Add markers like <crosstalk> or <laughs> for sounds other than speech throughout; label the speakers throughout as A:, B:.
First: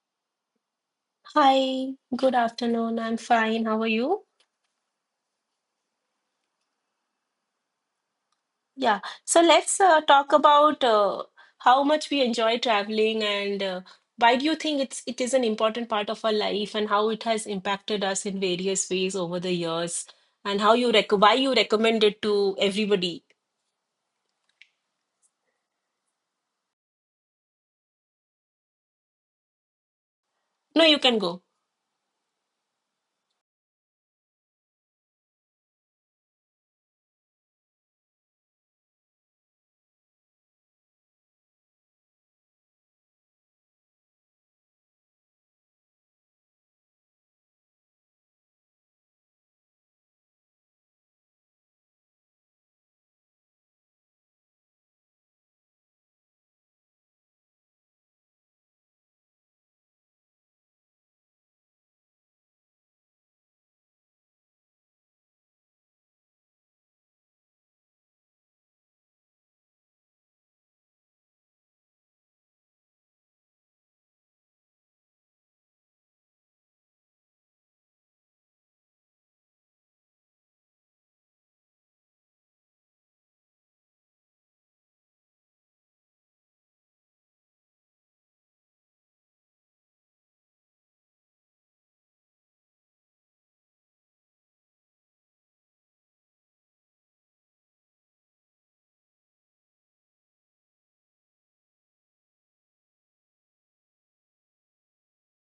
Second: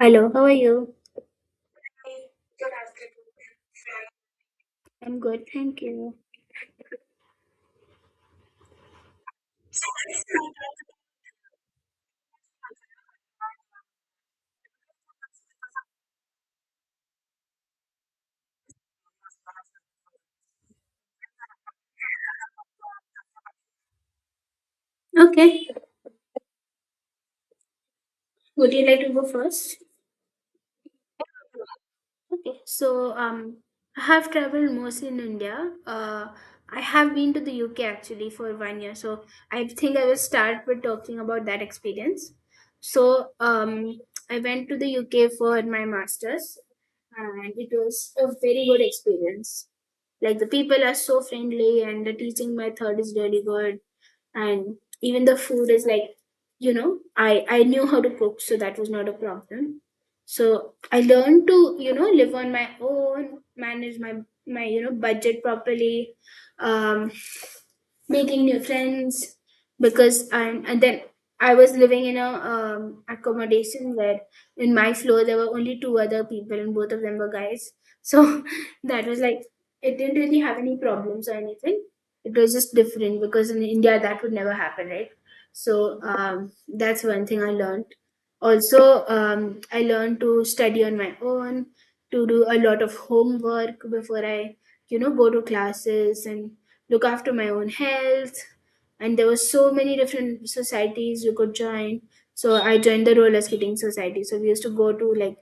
A: Hello, how are you?
B: Hi, good afternoon. I'm fine. How are you?
A: I'm good, thank you.
B: Yeah, so let's talk about how much we enjoy traveling and why do you think it is an important part of our life and how it has impacted us in various ways over the years and how you rec why you recommend it to everybody.
A: Okay, would you like to go first?
B: No, you can go.
A: Okay. So, I have traveled mostly in India. I have been to the UK actually for one year, so I think I will start with talking about that experience. So, I went to the UK for my master's, and it was a very good experience. Like the people are so friendly, and the teaching method is really good. And even the food is like, I knew how to cook, so that was not a problem. So I learned to, live on my own, manage my, budget properly. um Making new friends because I'm, and then I was living in a accommodation where in my floor there were only two other people, and both of them were guys. So <laughs> that was like, it didn't really have any problems or anything. It was just different because in india that would never happen, right? So, that's one thing I learned. Also, I learned to study on my own, to do a lot of homework before I, go to classes, and look after my own health. And there were so many different societies you could join. So I joined the roller skating society, so we used to go to like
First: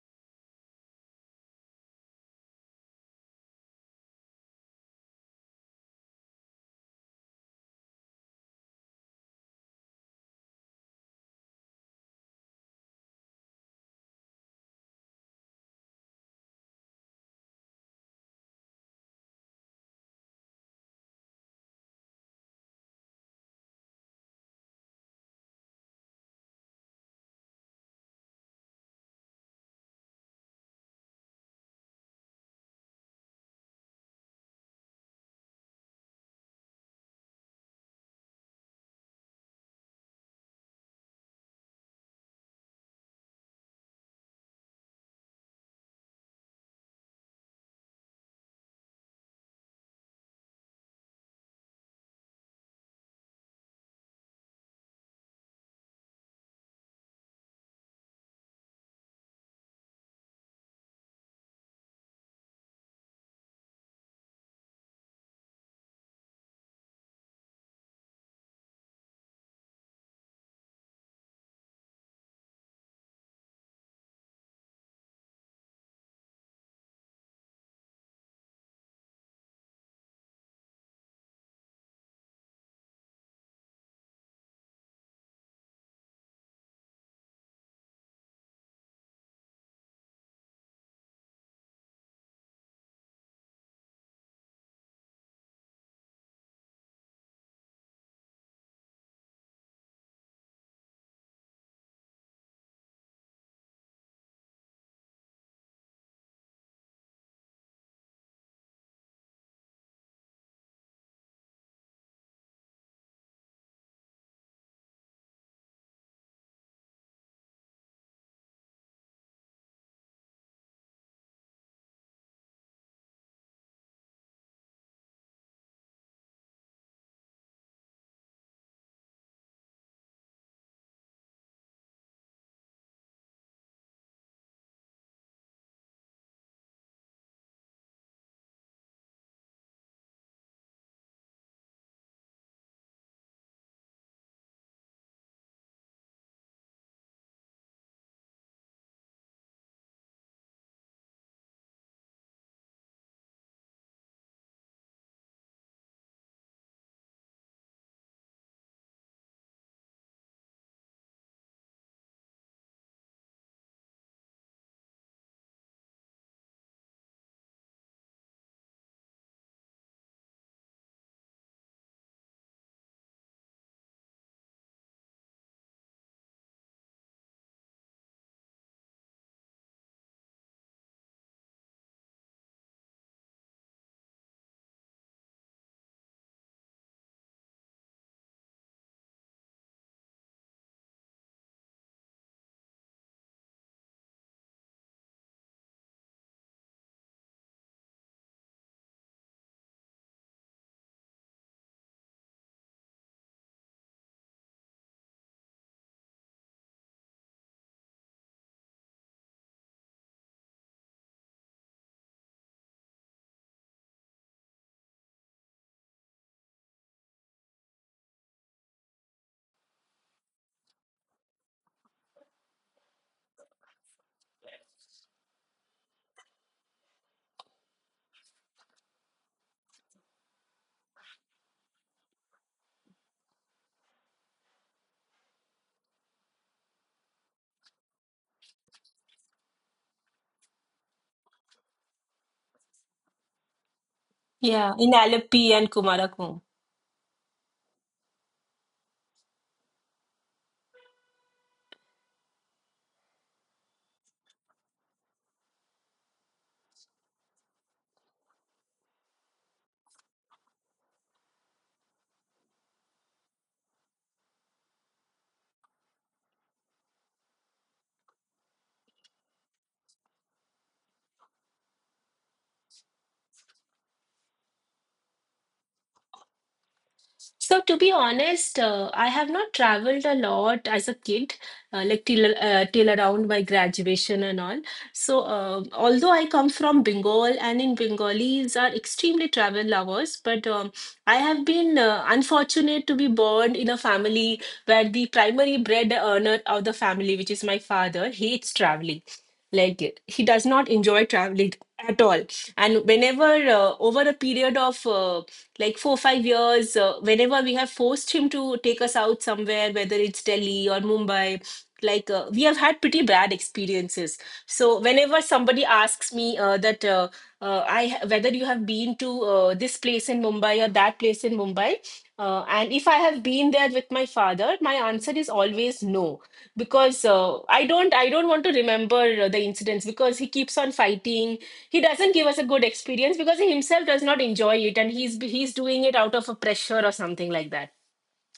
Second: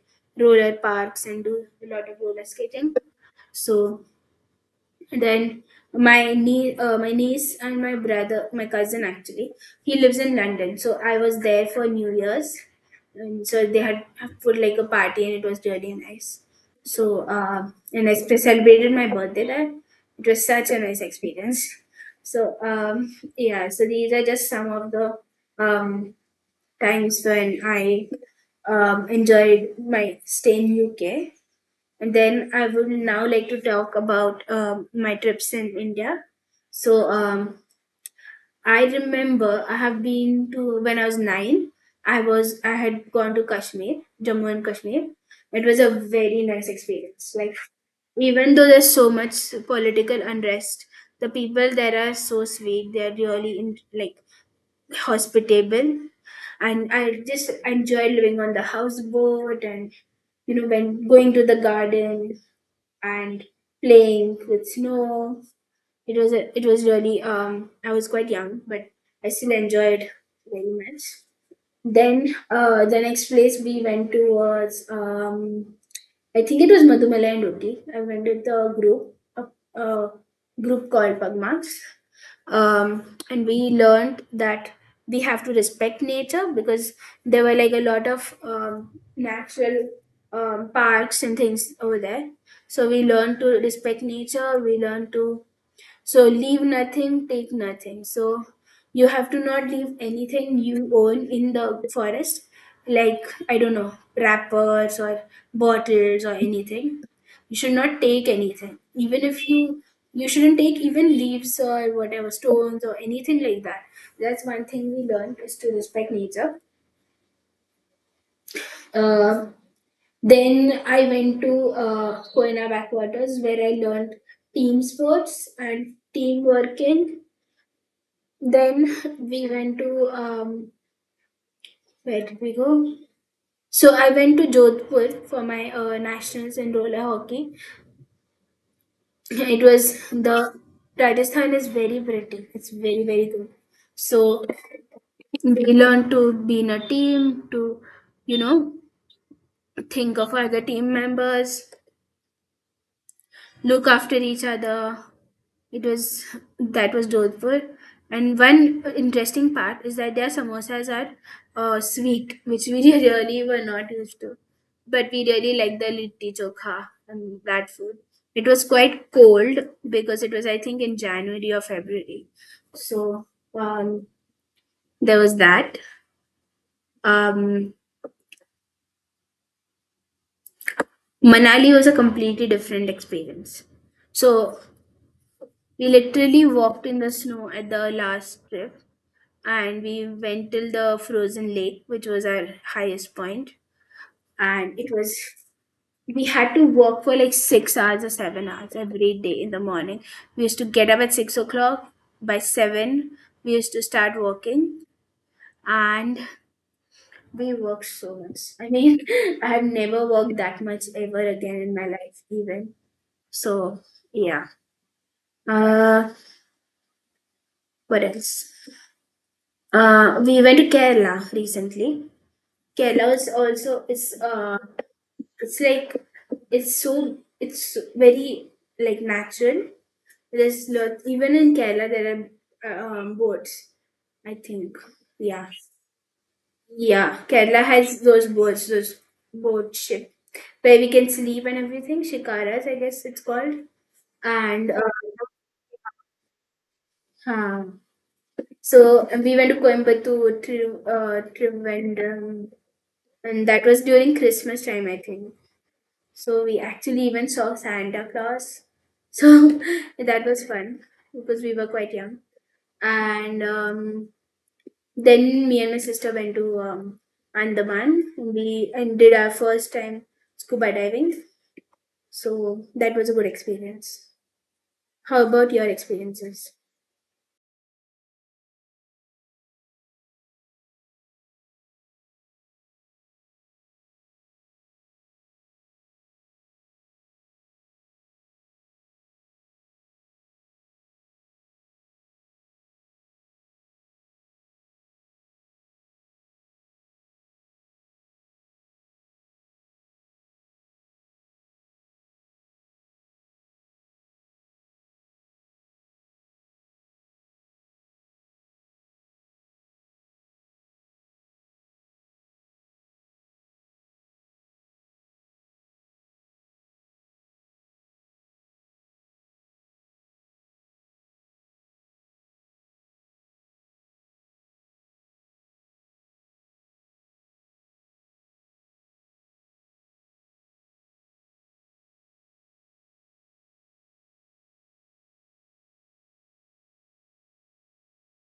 A: roller parks and do a lot of roller skating. So then my niece and my cousin actually, he lives in London, so I was there for new year's. And so they had put like a party, and it was really nice. So, and I celebrated my birthday there. It was such a nice experience. So, yeah, so these are just some of the um times when I enjoyed my stay in UK. And then I would now like to talk about my trips in India. So, I remember I have been to when I was nine. I had gone to Kashmir, Jammu and Kashmir. It was a very nice experience. Like even though there's so much political unrest, the people there are so sweet. They're really, in, like, hospitable, and I just enjoy living on the houseboat and, when going to the garden and playing with snow. It was really I was quite young, but I still enjoyed very much. Then, the next place we went to was, I think it was Madhumala and Uti. I went with the group, a group called Pagmax. And we learned that we have to respect nature because there were like a lot of natural parks and things over there. So we learned to respect nature. We learned to, so, leave nothing, take nothing. So you have to not leave anything you own in the forest, like, I don't know, wrappers or bottles or anything. You should not take anything. Even if you shouldn't take even leaves or whatever, stones or anything like that. That's one thing we learned is to respect nature. Uh, then I went to Koina backwaters where I learned team sports and team working. Then <laughs> we went to, where did we go? So I went to Jodhpur for my nationals in roller hockey. <laughs> It was the Rajasthan is very pretty. It's very, very good. So we learned to be in a team, to, you know think of other team members, look after each other. It was That was doleful. And one interesting part is that their samosas are sweet, which we <laughs> really were not used to. But we really liked the litti chokha and that food. It was quite cold because it was, I think, in January or February. So, um, there was that. Um, Manali was a completely different experience. So we literally walked in the snow at the last trip, and we went till the frozen lake, which was our highest point. And it was we had to walk for like 6 hours or 7 hours every day. In the morning we used to get up at 6 o'clock. By seven we used to start walking. And we worked so much. I mean, <laughs> I have never worked that much ever again in my life, even. So, yeah. uh what else? We went to Kerala recently. Kerala is also is, it's like, it's very, like, natural. There's lot, even in Kerala there are, boats, I think. Yeah, yeah, Kerala has those boats, those boat ship where we can sleep and everything. Shikaras, I guess it's called. And,
B: Yeah, in Alleppey and Kumarakom.
A: huh. So we went to Coimbatore, Trivandrum, and that was during Christmas time, I think. So we actually even saw Santa Claus. So <laughs> that was fun because we were quite young. And then me and my sister went to, Andaman, and we and did our first time scuba diving. So that was a good experience. How about your experiences?
B: So, to be honest, I have not traveled a lot as a kid, like till till around my graduation and all. So, although I come from Bengal, and in Bengalis are extremely travel lovers, but I have been unfortunate to be born in a family where the primary bread earner of the family, which is my father, hates traveling. Like he does not enjoy traveling at all. And whenever over a period of like 4 or 5 years whenever we have forced him to take us out somewhere, whether it's Delhi or Mumbai. Like we have had pretty bad experiences. So whenever somebody asks me whether you have been to this place in Mumbai or that place in Mumbai, and if I have been there with my father, my answer is always no, because I don't want to remember the incidents, because he keeps on fighting. He doesn't give us a good experience because he himself does not enjoy it, and he's doing it out of a pressure or something like that.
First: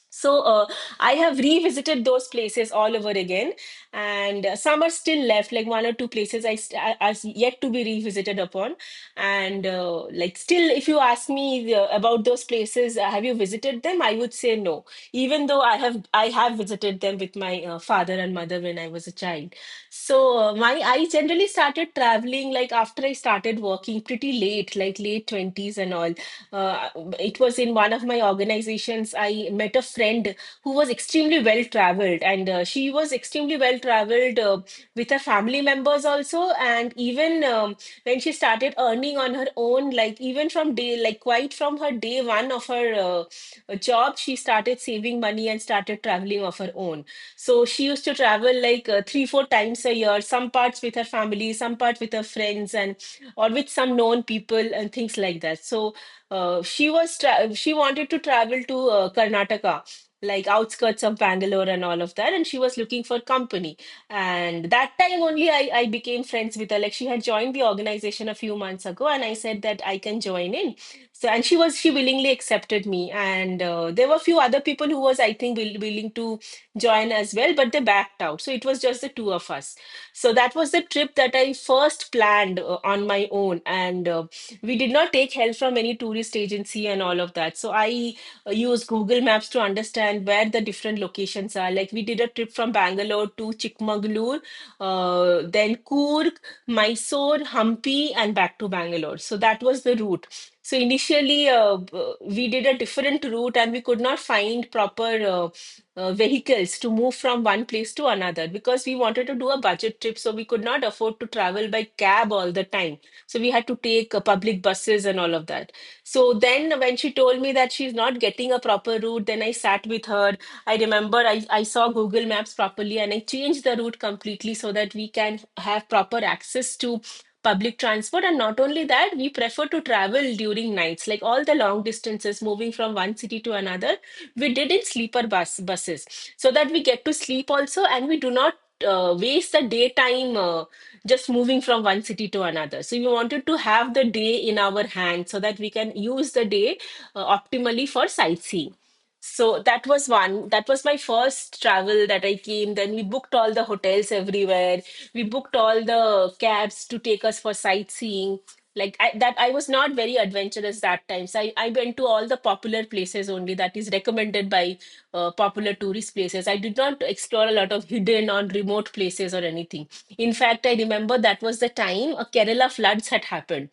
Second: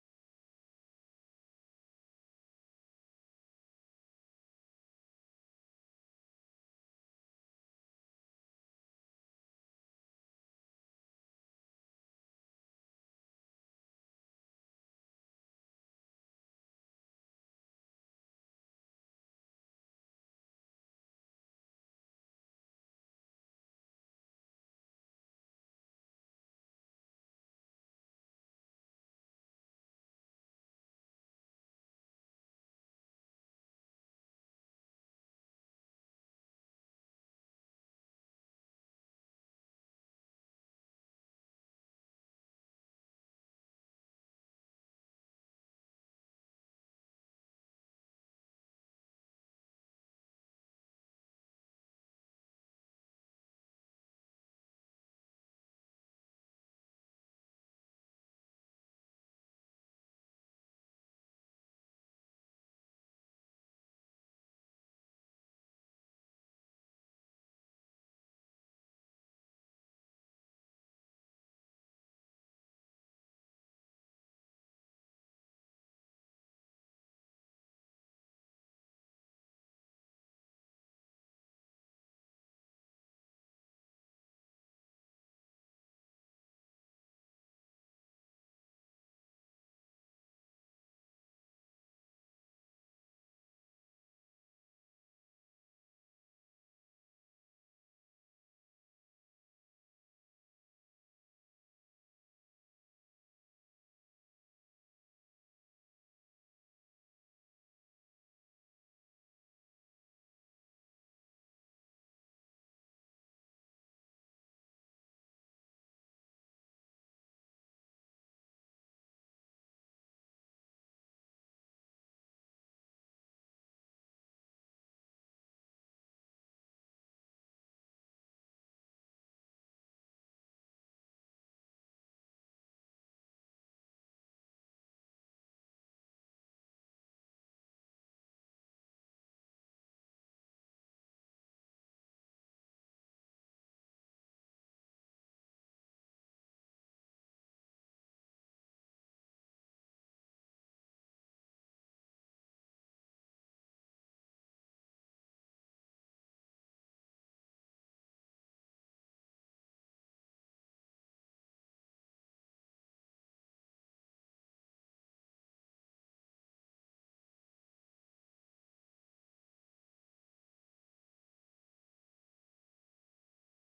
B: So I have revisited those places all over again, and some are still left, like one or two places I st are yet to be revisited upon. And like still, if you ask me about those places, have you visited them? I would say no, even though I have visited them with my father and mother when I was a child. So my I generally started traveling like after I started working pretty late, like late 20s and all. uh, it was in one of my organizations I met a friend who was extremely well traveled, and she was extremely well traveled with her family members also. And even when she started earning on her own, like even from day, like quite from her day one of her job, she started saving money and started traveling of her own. So she used to travel like 3 4 times a year, some parts with her family, some part with her friends, and or with some known people and things like that. So she wanted to travel to Karnataka, like outskirts of Bangalore and all of that, and she was looking for company. And that time only, I became friends with her. Like she had joined the organization a few months ago, and I said that I can join in. So, and she willingly accepted me, and there were a few other people who was I think willing to join as well, but they backed out. So it was just the two of us. So that was the trip that I first planned on my own. And. We did not take help from any tourist agency and all of that. So I use Google Maps to understand where the different locations are. Like we did a trip from Bangalore to Chikmagalur, then Coorg, Mysore, Hampi, and back to Bangalore. So that was the route. So initially, we did a different route and we could not find proper vehicles to move from one place to another, because we wanted to do a budget trip. So we could not afford to travel by cab all the time. So we had to take public buses and all of that. So then when she told me that she's not getting a proper route, then I sat with her. I remember I saw Google Maps properly, and I changed the route completely so that we can have proper access to public transport. And not only that, we prefer to travel during nights, like all the long distances moving from one city to another. We did in sleeper buses so that we get to sleep also, and we do not waste the daytime just moving from one city to another. So we wanted to have the day in our hand so that we can use the day optimally for sightseeing. So that was one. That was my first travel that I came. Then we booked all the hotels everywhere. We booked all the cabs to take us for sightseeing. Like I was not very adventurous that time. So I went to all the popular places only that is recommended by popular tourist places. I did not explore a lot of hidden or remote places or anything. In fact, I remember that was the time Kerala floods had happened.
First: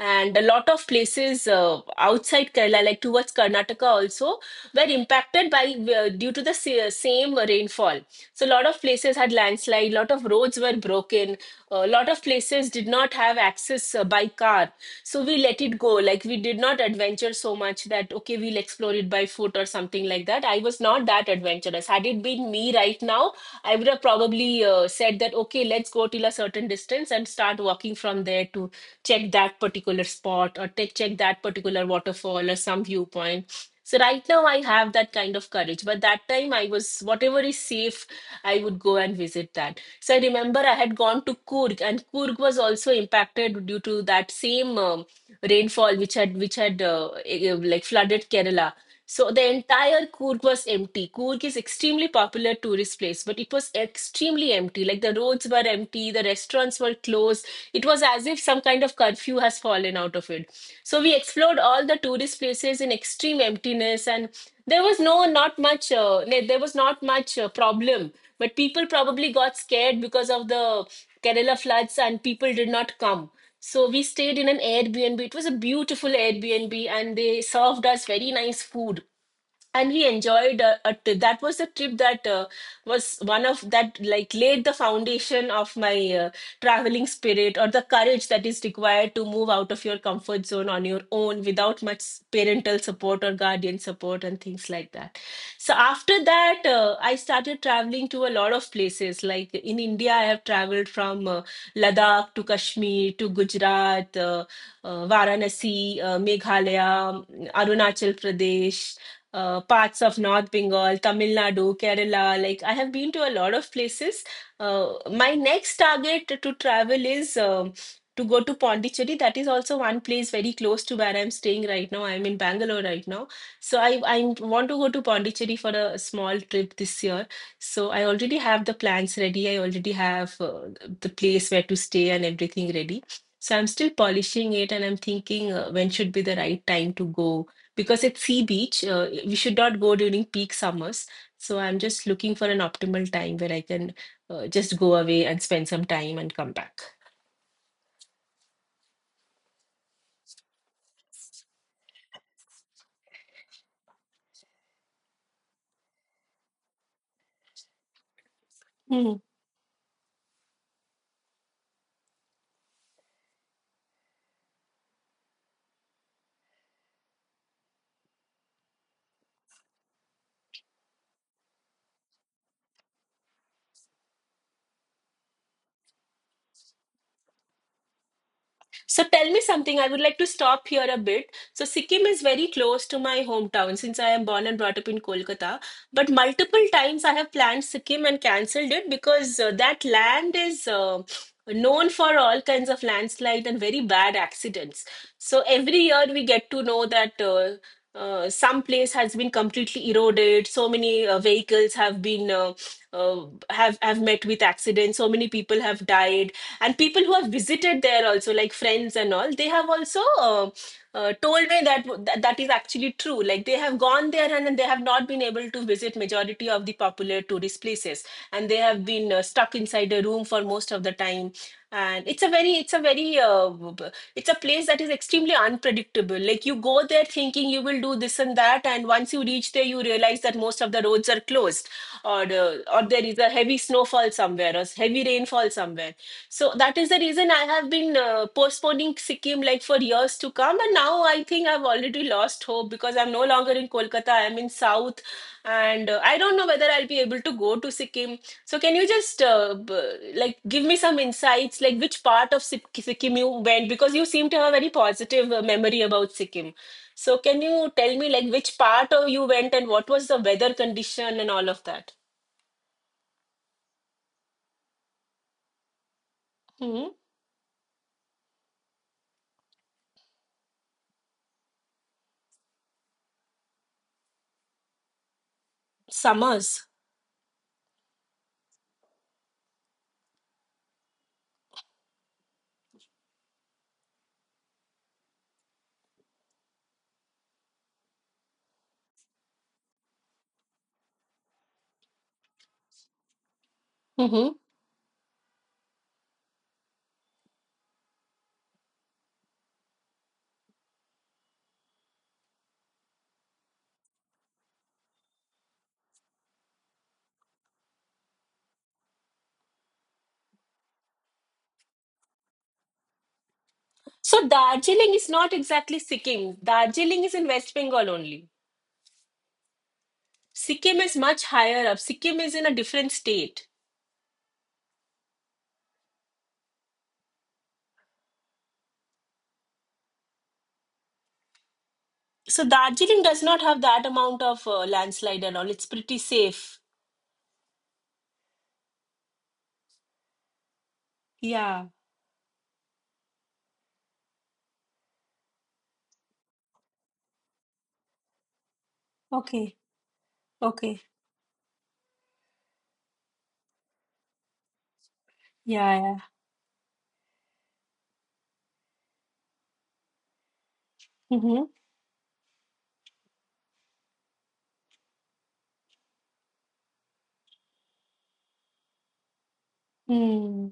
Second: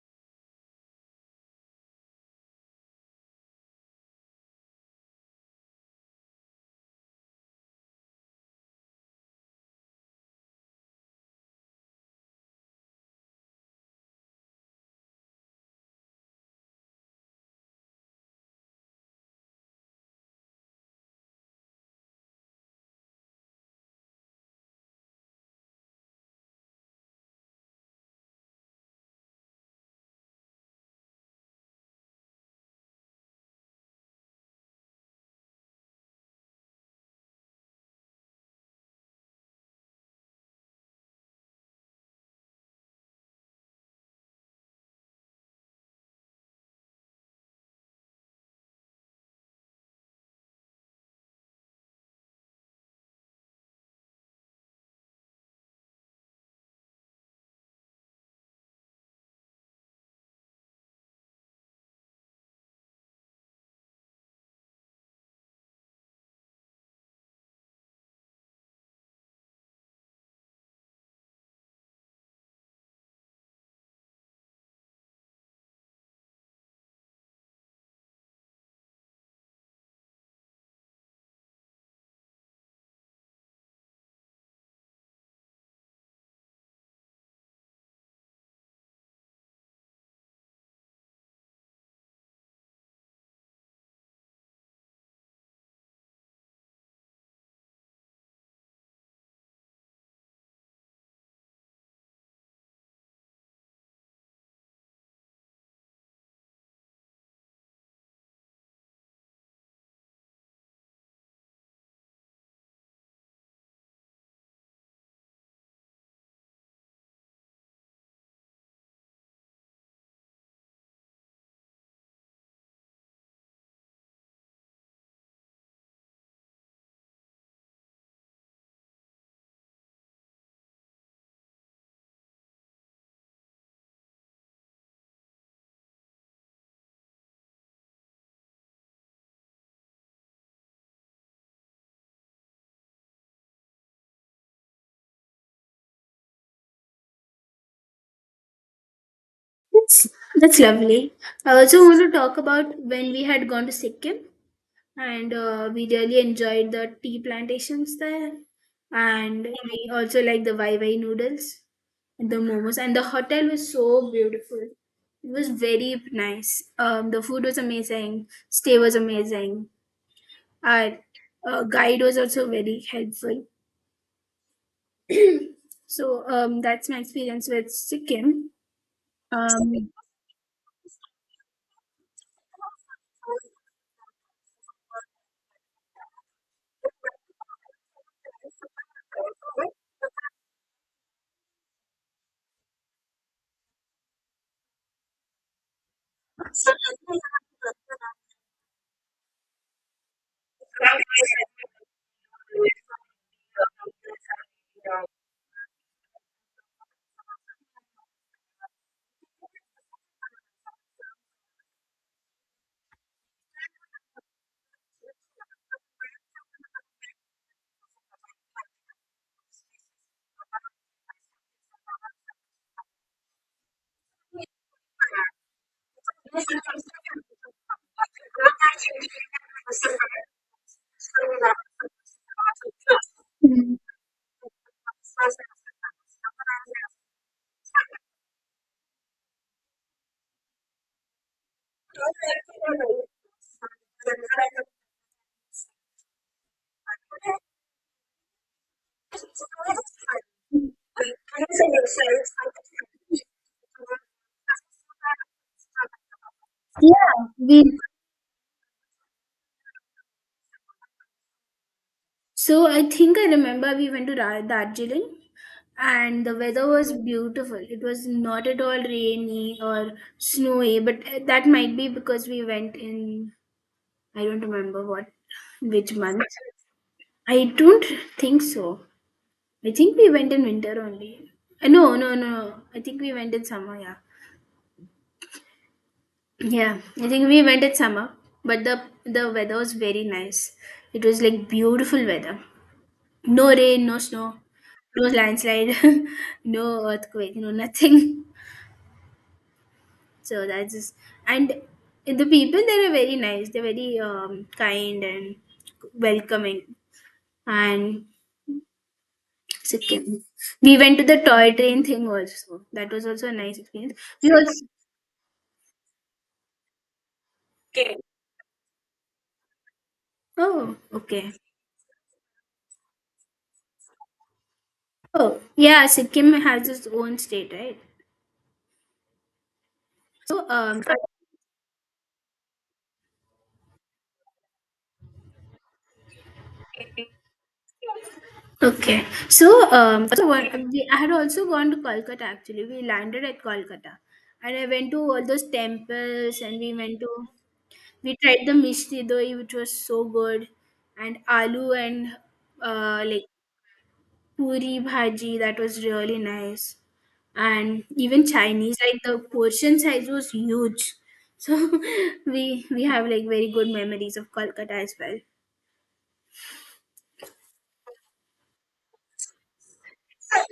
B: And a lot of places outside Kerala, like towards Karnataka also, were impacted by due to the same rainfall. So a lot of places had landslide, a lot of roads were broken, a lot of places did not have access by car. So we let it go. Like we did not adventure so much that, okay, we'll explore it by foot or something like that. I was not that adventurous. Had it been me right now, I would have probably said that, okay, let's go till a certain distance and start walking from there to check that particular spot check that particular waterfall or some viewpoint. So right now I have that kind of courage, but that time I was whatever is safe, I would go and visit that. So I remember I had gone to Kurg, and Kurg was also impacted due to that same rainfall which had like flooded Kerala. So the entire Coorg was empty. Coorg is extremely popular tourist place, but it was extremely empty. Like the roads were empty, the restaurants were closed. It was as if some kind of curfew has fallen out of it. Egypt. So we explored all the tourist places in extreme emptiness, and there was not much. Like, there was not much problem, but people probably got scared because of the Kerala floods, and people did not come. So we stayed in an Airbnb. It was a beautiful Airbnb, and they served us very nice food, and we enjoyed that was a trip that was one of that like laid the foundation of my uh, traveling spirit, or the courage that is required to move out of your comfort zone on your own without much parental support or guardian support and things like that. So after that, I started traveling to a lot of places. Like in India, I have traveled from Ladakh to Kashmir to Gujarat, Varanasi, Meghalaya, Arunachal Pradesh, parts of North Bengal, Tamil Nadu, Kerala. Like I have been to a lot of places. My next target to travel is to go to Pondicherry. That is also one place very close to where I'm staying right now. I'm in Bangalore right now, so I want to go to Pondicherry for a small trip this year. So I already have the plans ready. I already have the place where to stay and everything ready. So I'm still polishing it, and I'm thinking when should be the right time to go, because it's sea beach. We should not go during peak summers. So I'm just looking for an optimal time where I can just go away and spend some time and come back.
A: That's that's lovely. I also want to talk about when we had gone to Sikkim. And we really enjoyed the tea plantations there.
B: Hmm.
A: And we also like the Wai Wai noodles and the momos. And the hotel was so beautiful. It was very nice. The food was amazing. Stay was amazing. Our guide was also very helpful. So, that's my experience with Sikkim.
B: So tell me something. I
A: Um,
B: would like to stop here a bit. So Sikkim is very close to my hometown, since I am born and brought up in Kolkata. But multiple times I have planned Sikkim and cancelled it because that land is known for all kinds of landslide and very bad accidents. So every year we get to know that some place has been completely eroded. So many vehicles have been have met with accidents. So many people have died, and people who have visited there also, like friends and all, they have also told me that that is actually true. Like they have gone there and they have not been able to visit majority of the popular tourist places, and they have been stuck inside a room for most of the time. And it's a very it's a place that is extremely unpredictable. Like you go there thinking you will do this and that, and once you reach there you realize that most of the roads are closed, or or there is a heavy
A: Mm.
B: snowfall somewhere or heavy rainfall somewhere. So that is the reason I have been postponing Sikkim like for years to come, and now I think I've already lost hope because I'm no longer in Kolkata. I'm in South, and I don't know whether I'll be able to go to Sikkim. So can you just like give me some insights, like which part of Sikkim you went? Because you seem to have a very positive memory about Sikkim.
A: Yeah,
B: So can
A: we.
B: you tell me like which part of you went and what was the weather condition and all of that?
A: So I think I remember we went to Darjeeling, and the weather
B: Hmm.
A: was beautiful. It was not at all rainy or snowy, but that might be because we went in, I don't remember what, which month.
B: Summers.
A: I don't think so. I think we went in winter only. No, no, no, no. I think we went in summer, yeah. Yeah, I think we went in summer, but the weather was very nice. It was like beautiful weather. No rain, no snow,
B: Mm-hmm.
A: no landslide, <laughs> no earthquake, no nothing. So that's just, and the people there are very nice. They're very kind and welcoming. And Sikkim. We went to the toy train thing also. That was also a nice experience.
B: So
A: We also.
B: Darjeeling is not exactly Sikkim. Darjeeling is in West Bengal only.
A: Oh,
B: Sikkim is much
A: okay.
B: higher up. Sikkim is in a different state.
A: Oh yeah, Sikkim has its own state, right. So,
B: So Darjeeling does not have that amount of landslide and all. It's pretty safe.
A: okay, so, so I had also
B: Yeah.
A: gone to Kolkata actually. We landed at Kolkata, and I went to all those temples, and we went to we tried the mishti doi, which
B: Okay.
A: was so good,
B: Okay.
A: and aloo, and like puri bhaji, that
B: Yeah.
A: was
B: Yeah.
A: really nice. And even Chinese, like the portion size was huge.
B: Mm-hmm.
A: So <laughs> we have like very good memories of Kolkata as well.
B: Hmm.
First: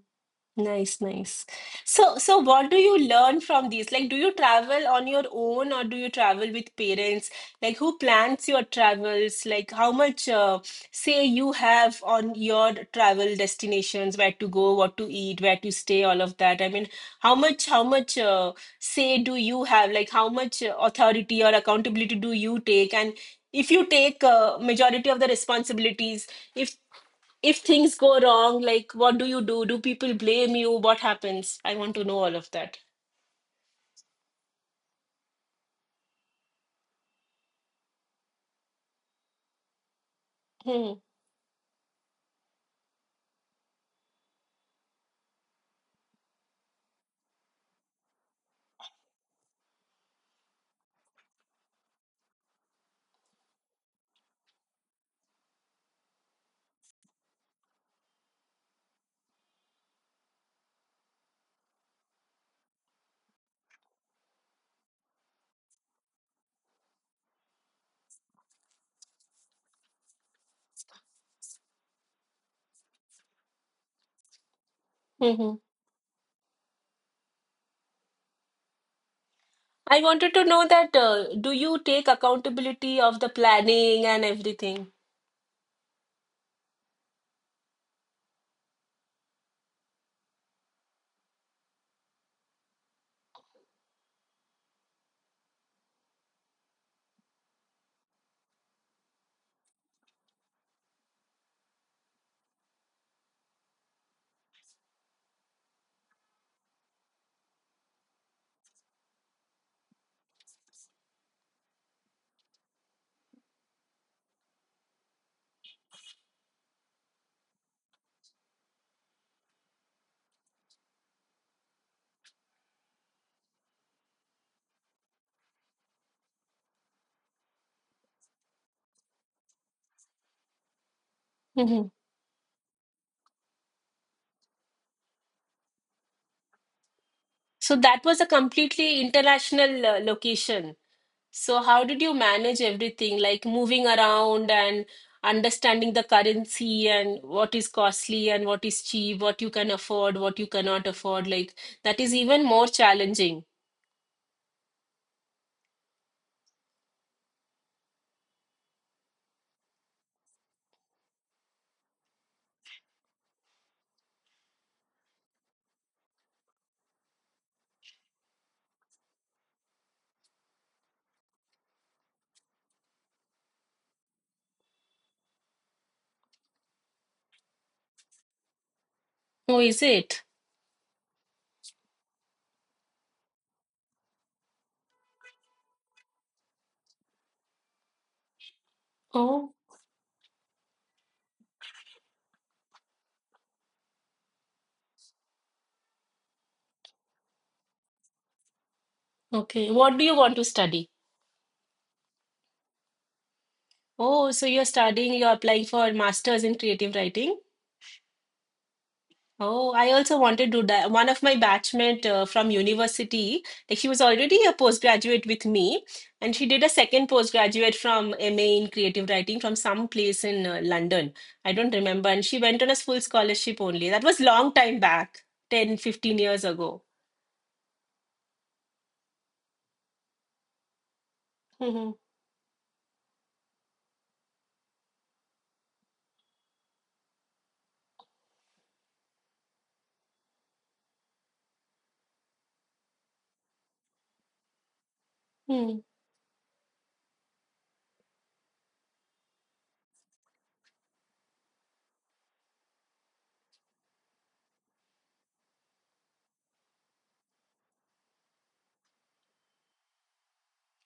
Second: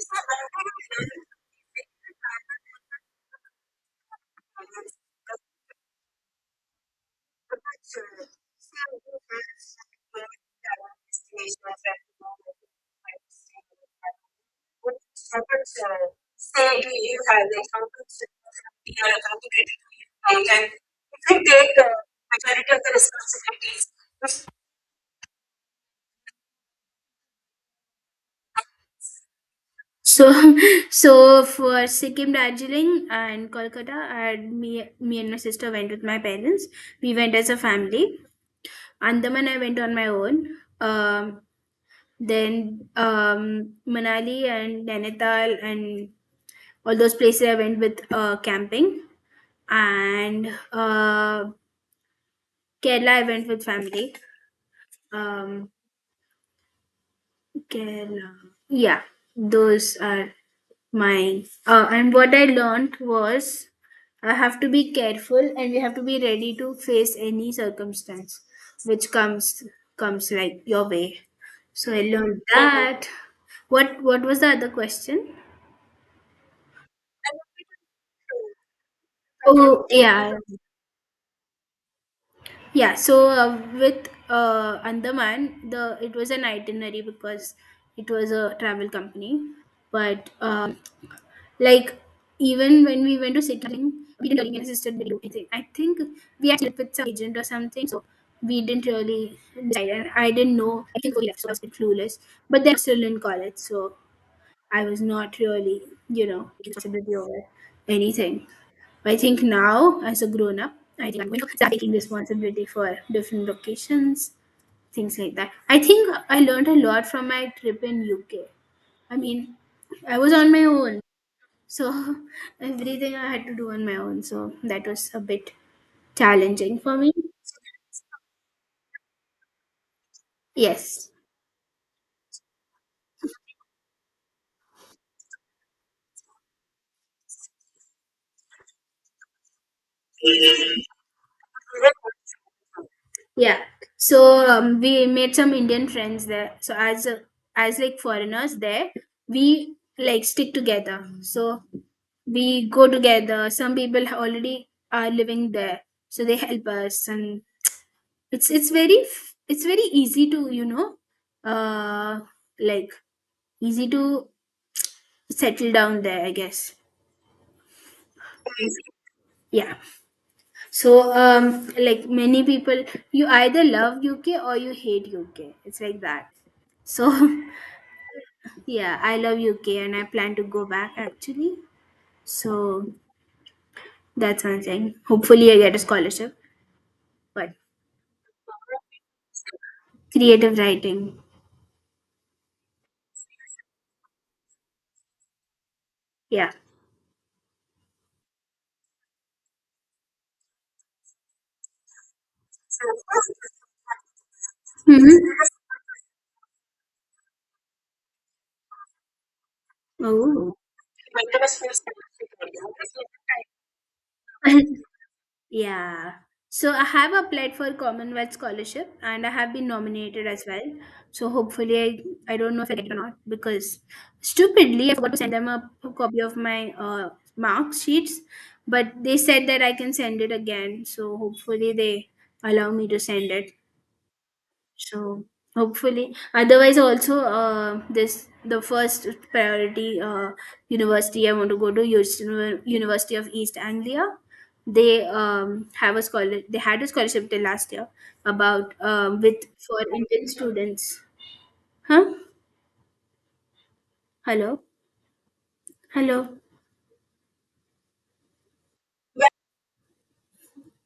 B: Nice, nice. So, so what do you learn from these? Like, do you travel on your own or do you travel with parents? Like, who plans your travels? Like, how much, say, you have on your travel destinations, where to go, what to eat, where to stay, all of that. I mean, how much, say do you have? Like, how much authority or accountability do you take? And if you take, majority of the responsibilities, if if things go wrong, like what do you do? Do people
A: So
B: blame you? What
A: <laughs> so
B: happens? I
A: for
B: want to know
A: Sikkim,
B: all of that.
A: Darjeeling, and Kolkata, and me and my sister went with my parents. We went as a family. Andaman, I went on my own.
B: Hmm.
A: Um, Then, Manali and Nainital and all those places I went with camping. And, Kerala I went with family. Um, Kerala. Yeah, those are my. And what I learned was I have to be careful, and we have to be ready to face any circumstance which comes like your way. So I learned that. What was the other question?
B: Hmm.
A: Oh
B: I wanted
A: yeah.
B: to know that do you take
A: Yeah,
B: accountability of the
A: so,
B: planning
A: with
B: and everything?
A: Andaman, the it was an itinerary because it was a travel company. But, like, even when we went to sitting, we didn't really assisted video anything. I think we actually with some agent or something, so we didn't really decide. And I didn't know. I think we left, so I was a bit clueless. But then I was still in college, so I was not really, taking responsibility over anything. I think now, as a grown up, I think I'm going to start taking responsibility for different locations, things like that. I think I learned a lot from my trip in UK. I mean, I was on my own, so <laughs> everything I had to do on my own. So that was a bit challenging for me. Yes.
B: Hmm. So that was a completely international location. So how did you manage everything, like
A: Yeah.
B: moving
A: So,
B: around and
A: we made some Indian
B: understanding the
A: friends there. So
B: currency
A: as
B: and what is
A: as like
B: costly and
A: foreigners
B: what is
A: there,
B: cheap, what you can
A: we
B: afford,
A: like
B: what you
A: stick
B: cannot
A: together.
B: afford? Like
A: So
B: that is even more
A: we go
B: challenging.
A: together. Some people already are living there, so they help us, and it's very easy to, uh, like easy to settle down there, I guess. Yeah. So, like many people, you either love UK or you hate UK. It's like that. So <laughs> yeah, I love
B: Oh,
A: UK
B: is
A: and I
B: it?
A: plan to go back actually. So that's one thing. Hopefully, I get a scholarship. But
B: Oh.
A: creative writing, yeah.
B: Okay. What do you want to study? Oh, so you're studying, you're
A: Hmm.
B: applying for master's in creative writing. Oh, I also wanted
A: Oh,
B: to do that. One of my batchmate from university, like she was already a
A: <laughs>
B: postgraduate with me,
A: yeah.
B: and she did a
A: So I
B: second
A: have applied for
B: postgraduate from
A: Commonwealth
B: MA in
A: Scholarship
B: creative
A: and I
B: writing
A: have
B: from
A: been
B: some place
A: nominated as
B: in
A: well.
B: London.
A: So
B: I don't
A: hopefully,
B: remember, and
A: I
B: she
A: I don't
B: went
A: know
B: on
A: if
B: a
A: I get it or
B: full
A: not,
B: scholarship
A: because
B: only. That was long time
A: stupidly I forgot to
B: back,
A: send them a
B: ten, fifteen
A: copy of
B: years
A: my
B: ago.
A: mark sheets, but they said that I can send it again. So hopefully
B: Mm-hmm.
A: they allow me to send it. So hopefully, otherwise also, this the first priority university I want to go to, University of East Anglia. They, have a scholar. They had a scholarship till last year about, with for Indian students. Huh? Hello. Hello.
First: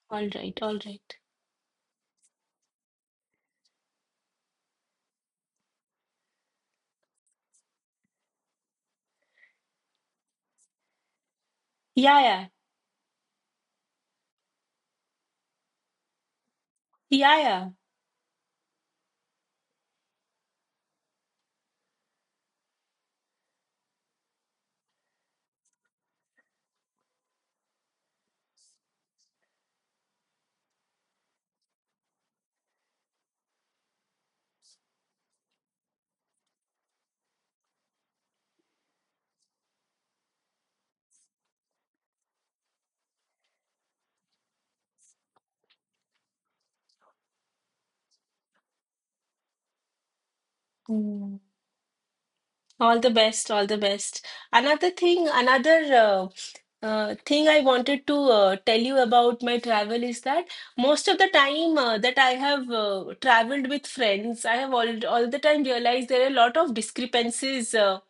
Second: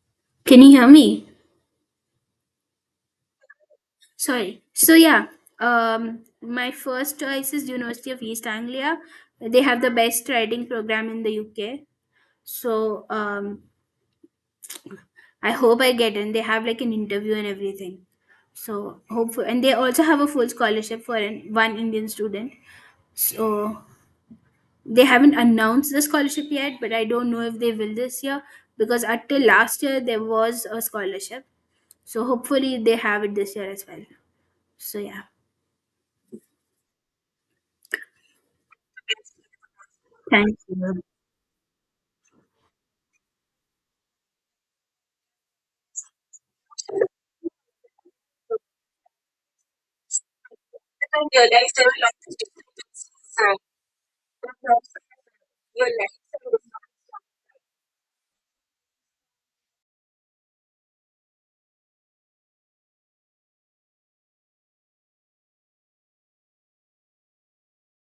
B: All right,
A: Can you
B: all
A: hear
B: right.
A: me? Sorry. So yeah, my first choice is University of East Anglia. They have the best writing program in the UK.
B: Yeah, yeah,
A: So, I hope I get in. They have like an interview and
B: yeah,
A: everything. So hopeful, and they also have a full scholarship for one Indian student. So they haven't announced the scholarship yet, but I don't know if they will this year because until last year there was a scholarship. So hopefully they have it this year as well. So yeah, thank you.
B: yeah. All the best, all the best. Another thing I wanted to tell you about my travel is that most of the time that I have traveled with friends, I have all the time realized there are a lot of discrepancies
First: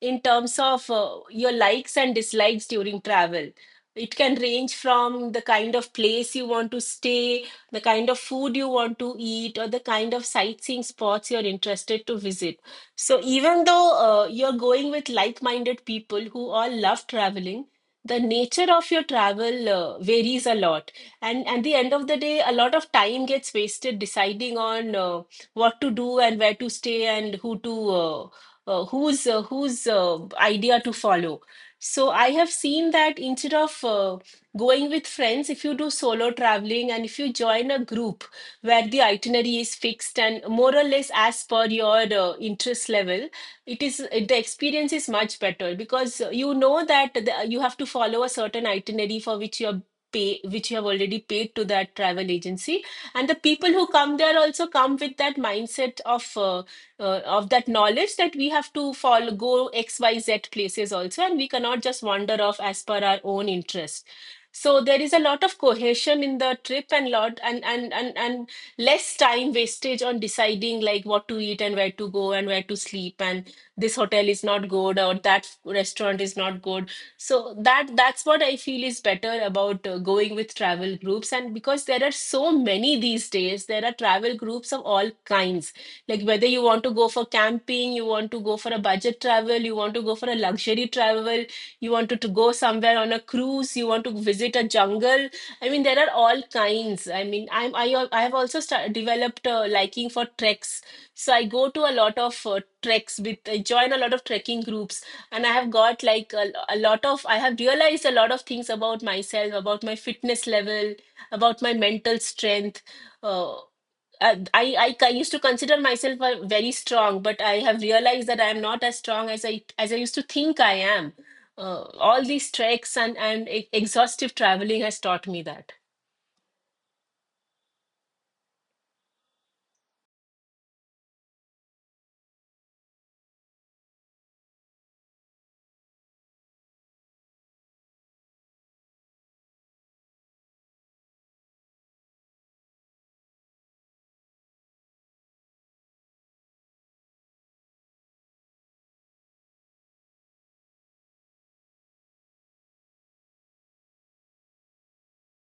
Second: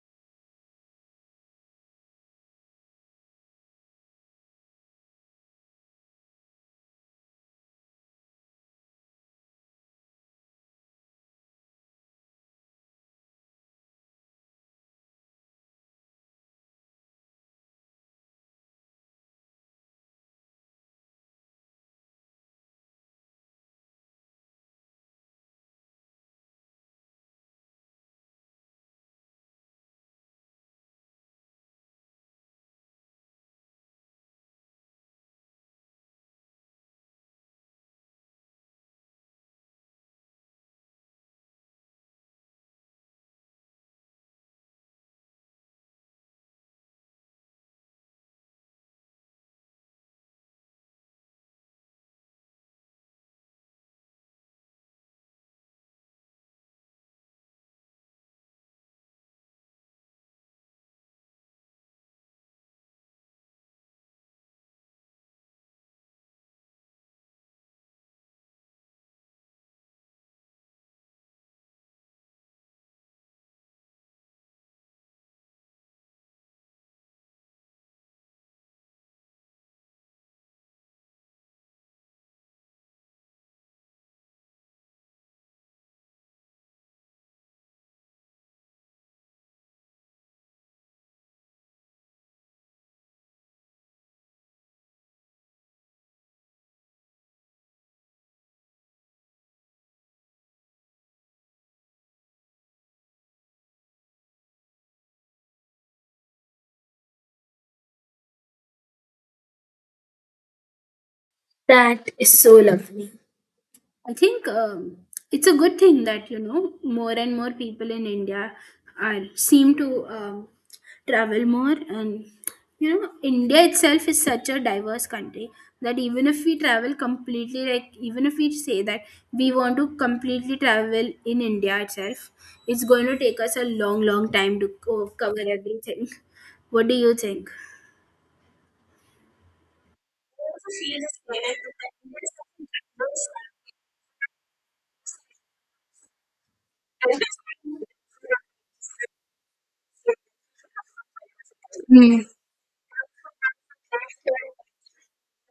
B: in terms of your likes and dislikes during travel. It can range from the kind of place you want to stay, the kind of food you want to eat, or the kind of sightseeing spots you're interested to visit. So, even though you're going with like minded people who all love traveling, the nature of your travel varies a lot. And at the end of the day, a lot of time gets wasted deciding on what to do and where to stay and who to. Whose whose idea to follow. So I have seen that instead of going with friends, if you do solo traveling and if you join a group where the itinerary is fixed and more or less as per your interest level, it is the experience is much better because you know that you have to follow a certain itinerary for which you are pay which you have already paid to that travel agency, and the people who come there also come with that mindset of that knowledge that we have to follow, go XYZ places also, and we cannot just wander off as per our own interest. So there is a lot of cohesion in the trip and lot, and less time wastage on deciding like what to eat and where to go and where to sleep and this hotel is not good or that restaurant is not good. So that's what I feel is better about going with travel groups. And because there are so many, these days there are travel groups of all kinds, like whether you want to go for camping, you want to go for a budget travel, you want to go for a luxury travel, to go somewhere on a cruise, you want to visit a jungle. I mean, there are all kinds. I mean, I have also developed a liking for treks. So I go to a lot of treks with I join a lot of trekking groups, and I have got like a lot of I have realized a lot of things about myself, about my fitness level, about my
A: That
B: mental
A: is so
B: strength.
A: lovely.
B: uh
A: I think,
B: I used to
A: it's a good
B: consider
A: thing
B: myself
A: that,
B: a very
A: more
B: strong,
A: and
B: but
A: more
B: I have
A: people in
B: realized that I
A: India
B: am not as
A: are
B: strong as
A: seem
B: I
A: to,
B: used to think I am.
A: travel more,
B: All
A: and,
B: these treks and
A: India itself is
B: exhaustive
A: such a
B: traveling has
A: diverse
B: taught me
A: country
B: that.
A: that even if we travel completely, like even if we say that we want to completely travel in India itself, it's going to take us a long, long time to cover everything. What do you think? Hmm.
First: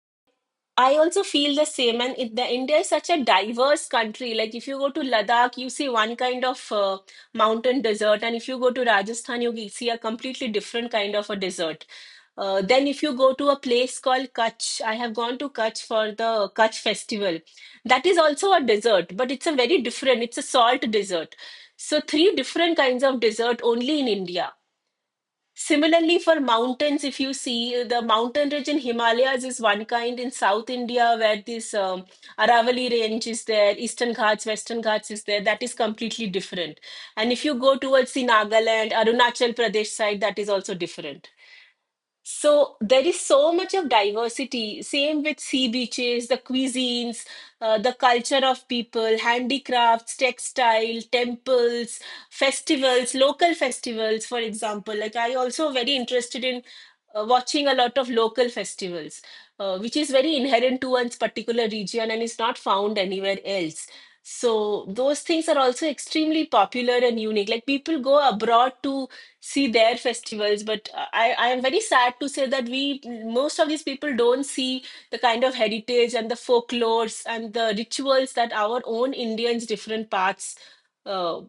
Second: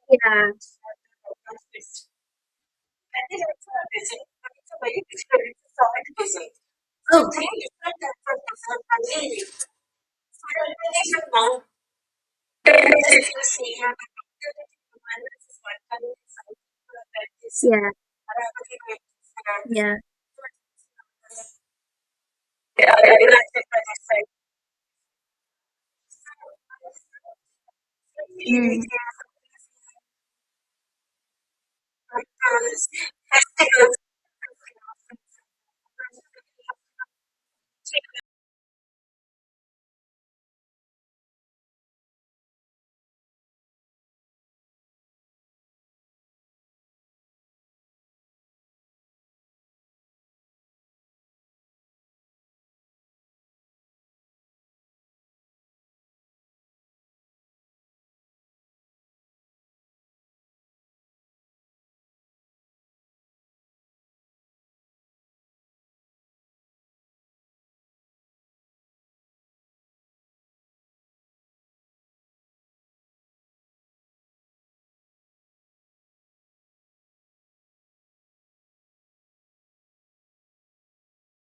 A: Yeah.
B: I also feel the same, and the India is such a diverse country. Like if you go to Ladakh, you see one kind of
A: Oh.
B: mountain desert, and if you go to Rajasthan, you will see a completely different kind of a desert.
A: Yeah,
B: Then if you go to a place called Kutch, I have gone to Kutch for the Kutch festival. That is also a desert, but it's a very
A: yeah.
B: different. It's a salt desert. So three different kinds of desert only in India. Similarly, for mountains, if you see the mountain range in
A: Mm.
B: Himalayas is one kind. In South India where this Aravalli range is there, Eastern Ghats, Western Ghats is there, that is completely different. And if you go towards the Nagaland, Arunachal Pradesh side, that is also different. So there is so much of diversity. Same with sea beaches, the cuisines, the culture of people, handicrafts, textile, temples, festivals, local festivals, for example. Like I also very interested in watching a lot of local festivals, which is very inherent to one's particular region and is not found anywhere else. So those things are also extremely popular and unique. Like people go abroad to see their festivals, but I am very sad to say that we most of these people don't see the kind of heritage and the folklores and the rituals that our own indians different parts uh,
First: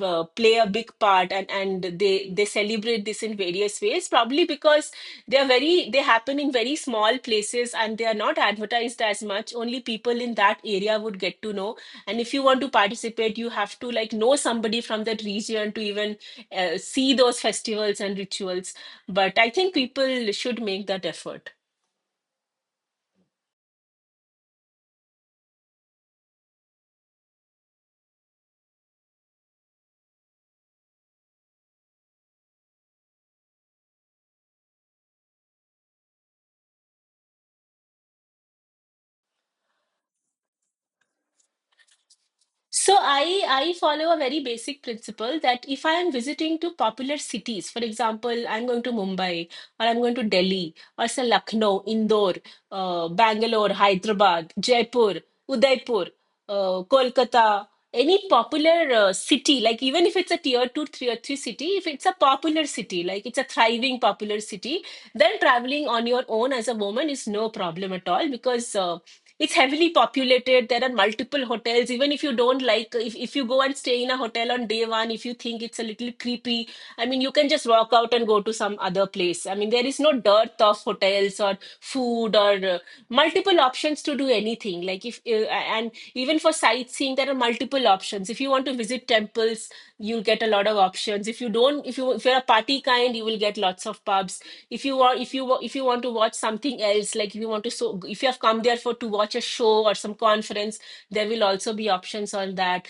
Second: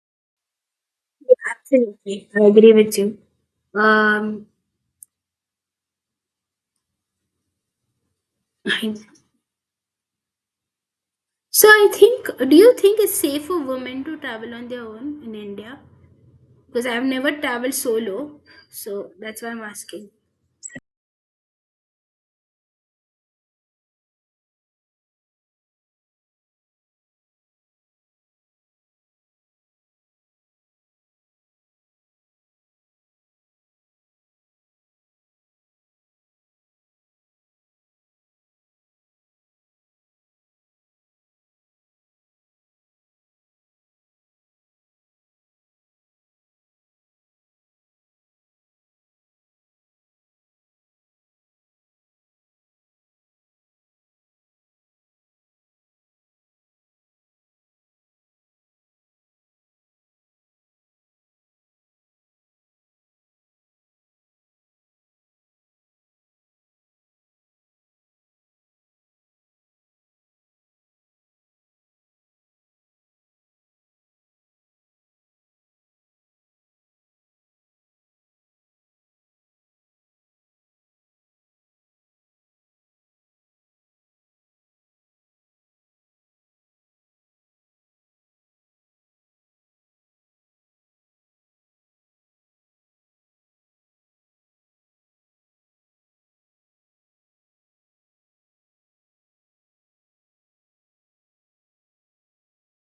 B: play a big part, and they celebrate this in various ways, probably
A: Um,
B: because they happen in very small places and they are not
A: I-
B: advertised as much. Only people in that area would get to
A: so
B: know,
A: I
B: and
A: think,
B: if you
A: do
B: want to
A: you think it's
B: participate
A: safe
B: you
A: for
B: have to
A: women
B: like
A: to
B: know
A: travel on
B: somebody
A: their
B: from
A: own
B: that
A: in
B: region
A: India?
B: to even
A: Because I've
B: see
A: never
B: those
A: traveled
B: festivals and
A: solo,
B: rituals.
A: so
B: But
A: that's why
B: I
A: I'm
B: think
A: asking.
B: people should make that effort. So I follow a very basic principle that if I am visiting to popular cities, for example, I'm going to Mumbai or I'm going to Delhi, or say Lucknow, Indore, Bangalore, Hyderabad, Jaipur, Udaipur, Kolkata, any popular city, like even if it's a tier two, three or three city, if it's a popular city, like it's a thriving popular city, then traveling on your own as a woman is no problem at all, because it's heavily populated, there are multiple hotels. Even if you don't like, if you go and stay in a hotel on day one, if you think it's a little creepy, I mean, you can just walk out and go to some other place. I mean, there is no dearth of hotels or food or multiple options to do anything. Like if and even for sightseeing, there are multiple options. If you want to visit temples, you'll get a lot of options. If you don't, if you if you're a party kind, you will get lots of pubs. If you want, if you want to watch something else, like if you want to, so if you have come there for to watch a show or some conference, there will also be options on that.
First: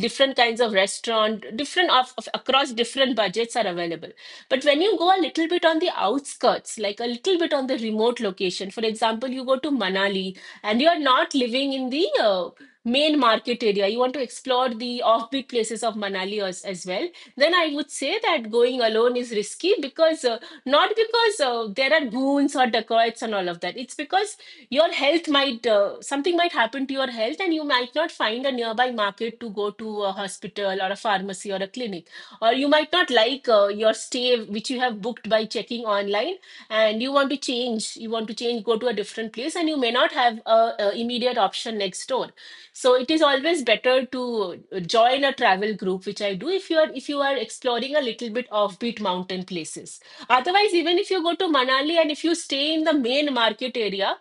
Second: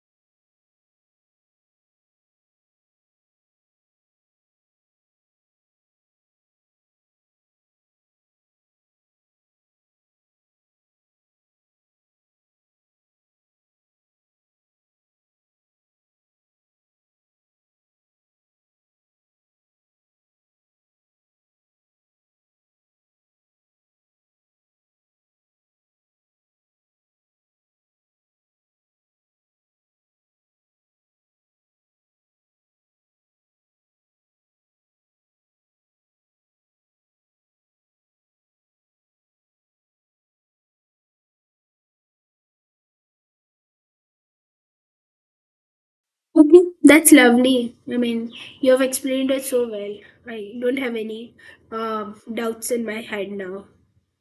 B: Different kinds of restaurant, of across different budgets are available. But when you go a little bit on the outskirts, like a little bit on the remote location, for example, you go to Manali and you are not living in the main market area, you want to explore the offbeat places of Manali as well, then I would say that going alone is risky because not because there are goons or dacoits and all of that. It's because your health might, something might happen to your health and you might not find a nearby market to go to a hospital or a pharmacy or a clinic. Or you might not like your stay, which you have booked by checking online and you want to change go to a different place and you may not have a immediate option next door so it is always better to join a travel group, which I do if
A: That's
B: you are
A: lovely.
B: exploring
A: I
B: a little
A: mean,
B: bit
A: you have
B: offbeat
A: explained
B: mountain
A: it so well.
B: places.
A: I
B: Otherwise,
A: don't have
B: even if you go
A: any
B: to Manali and if you
A: doubts
B: stay in
A: in
B: the
A: my head
B: main
A: now.
B: market area,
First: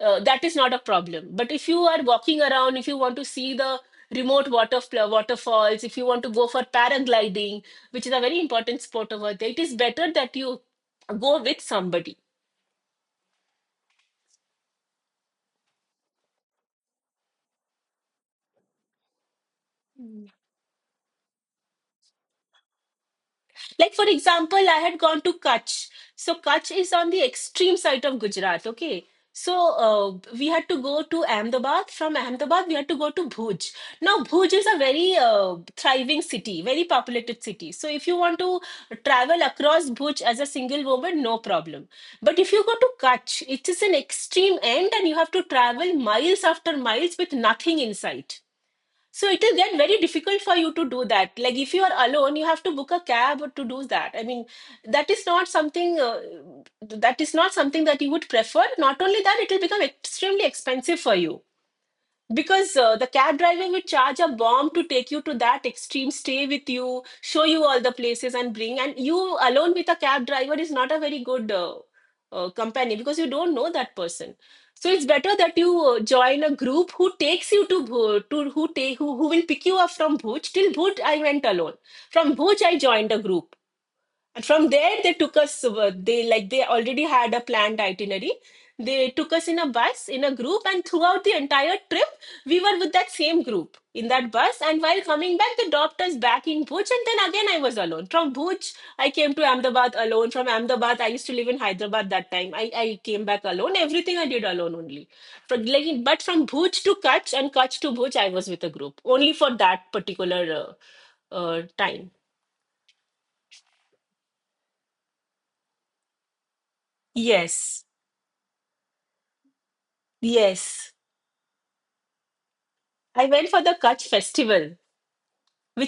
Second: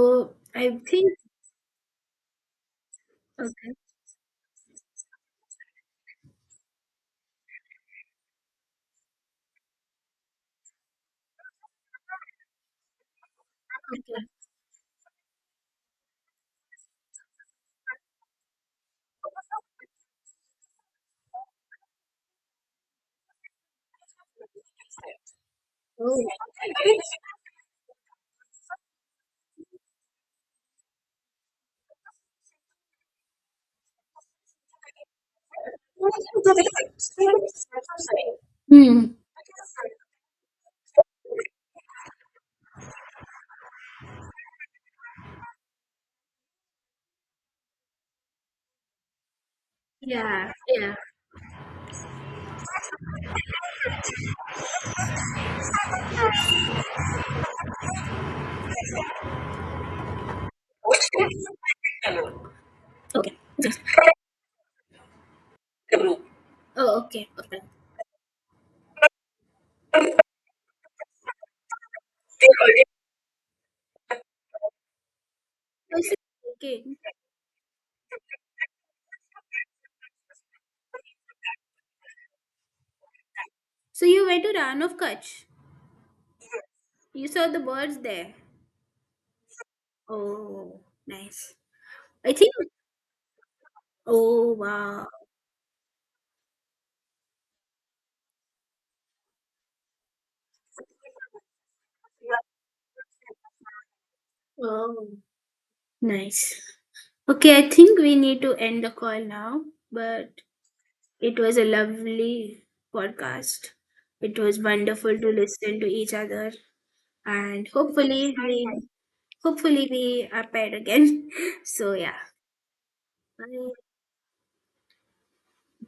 B: that is not a
A: I think,
B: problem. But if you are walking around, if you want to see
A: okay,
B: the remote water waterfalls, if you want to go for paragliding, which is a very important sport over there, it is better that you go with somebody.
A: okay.
B: Like, for example, I had gone to Kutch.
A: Oh.
B: So, Kutch is on the extreme side of Gujarat, okay? So, uh, we had to go to Ahmedabad. From Ahmedabad, we had to go to Bhuj. Now, Bhuj is a very thriving city, very populated city. So, if you want to
A: Hmm.
B: travel across Bhuj as a single woman, no problem. But if you go to Kutch, it is an extreme end and you have to travel miles after miles with nothing in sight, so it is then very difficult
A: Yeah,
B: for you to
A: yeah.
B: do that. Like, if you are alone, you have to book a cab to do that. I mean, that is not something uh, that is not something that you would prefer. Not only that, it will become extremely expensive for you because the
A: Okay.
B: cab driver
A: Just.
B: will charge a bomb to take you to that extreme stay with you,
A: Oh, okay,
B: show
A: okay.
B: you all the
A: I
B: places and bring, and you alone with a cab driver is not a very good company because you don't know that person, so it's better that you
A: was
B: join a group
A: thinking.
B: who takes you to Bhuj, to who take who will pick you up from Bhuj. Till Bhuj I went alone, from Bhuj I joined a group
A: So you
B: and
A: went to
B: from
A: Ran
B: there,
A: of
B: they took
A: Kutch.
B: us, they already
A: You
B: had a
A: saw the
B: planned
A: birds
B: itinerary.
A: there.
B: They took us in a bus, in a group,
A: Oh,
B: and throughout the
A: nice.
B: entire trip,
A: I think.
B: we were with that same group in that
A: Oh,
B: bus. And while
A: wow.
B: coming back, they dropped us back in Bhuj, and then again, I was alone. From Bhuj, I came to Ahmedabad alone. From Ahmedabad, I used to live in Hyderabad that time. I came back alone. Everything I did alone only.
A: Oh,
B: From, like, but from
A: nice.
B: Bhuj to Kutch and
A: Okay, I
B: Kutch to
A: think
B: Bhuj,
A: we
B: I
A: need
B: was
A: to
B: with a
A: end the
B: group
A: call
B: only for
A: now.
B: that
A: But
B: particular
A: it was a
B: time.
A: lovely podcast. It was wonderful to listen to each other, and
B: Yes,
A: hopefully we are paired
B: yes.
A: again. <laughs> So yeah,
B: I went for the
A: bye.
B: Kutch festival, which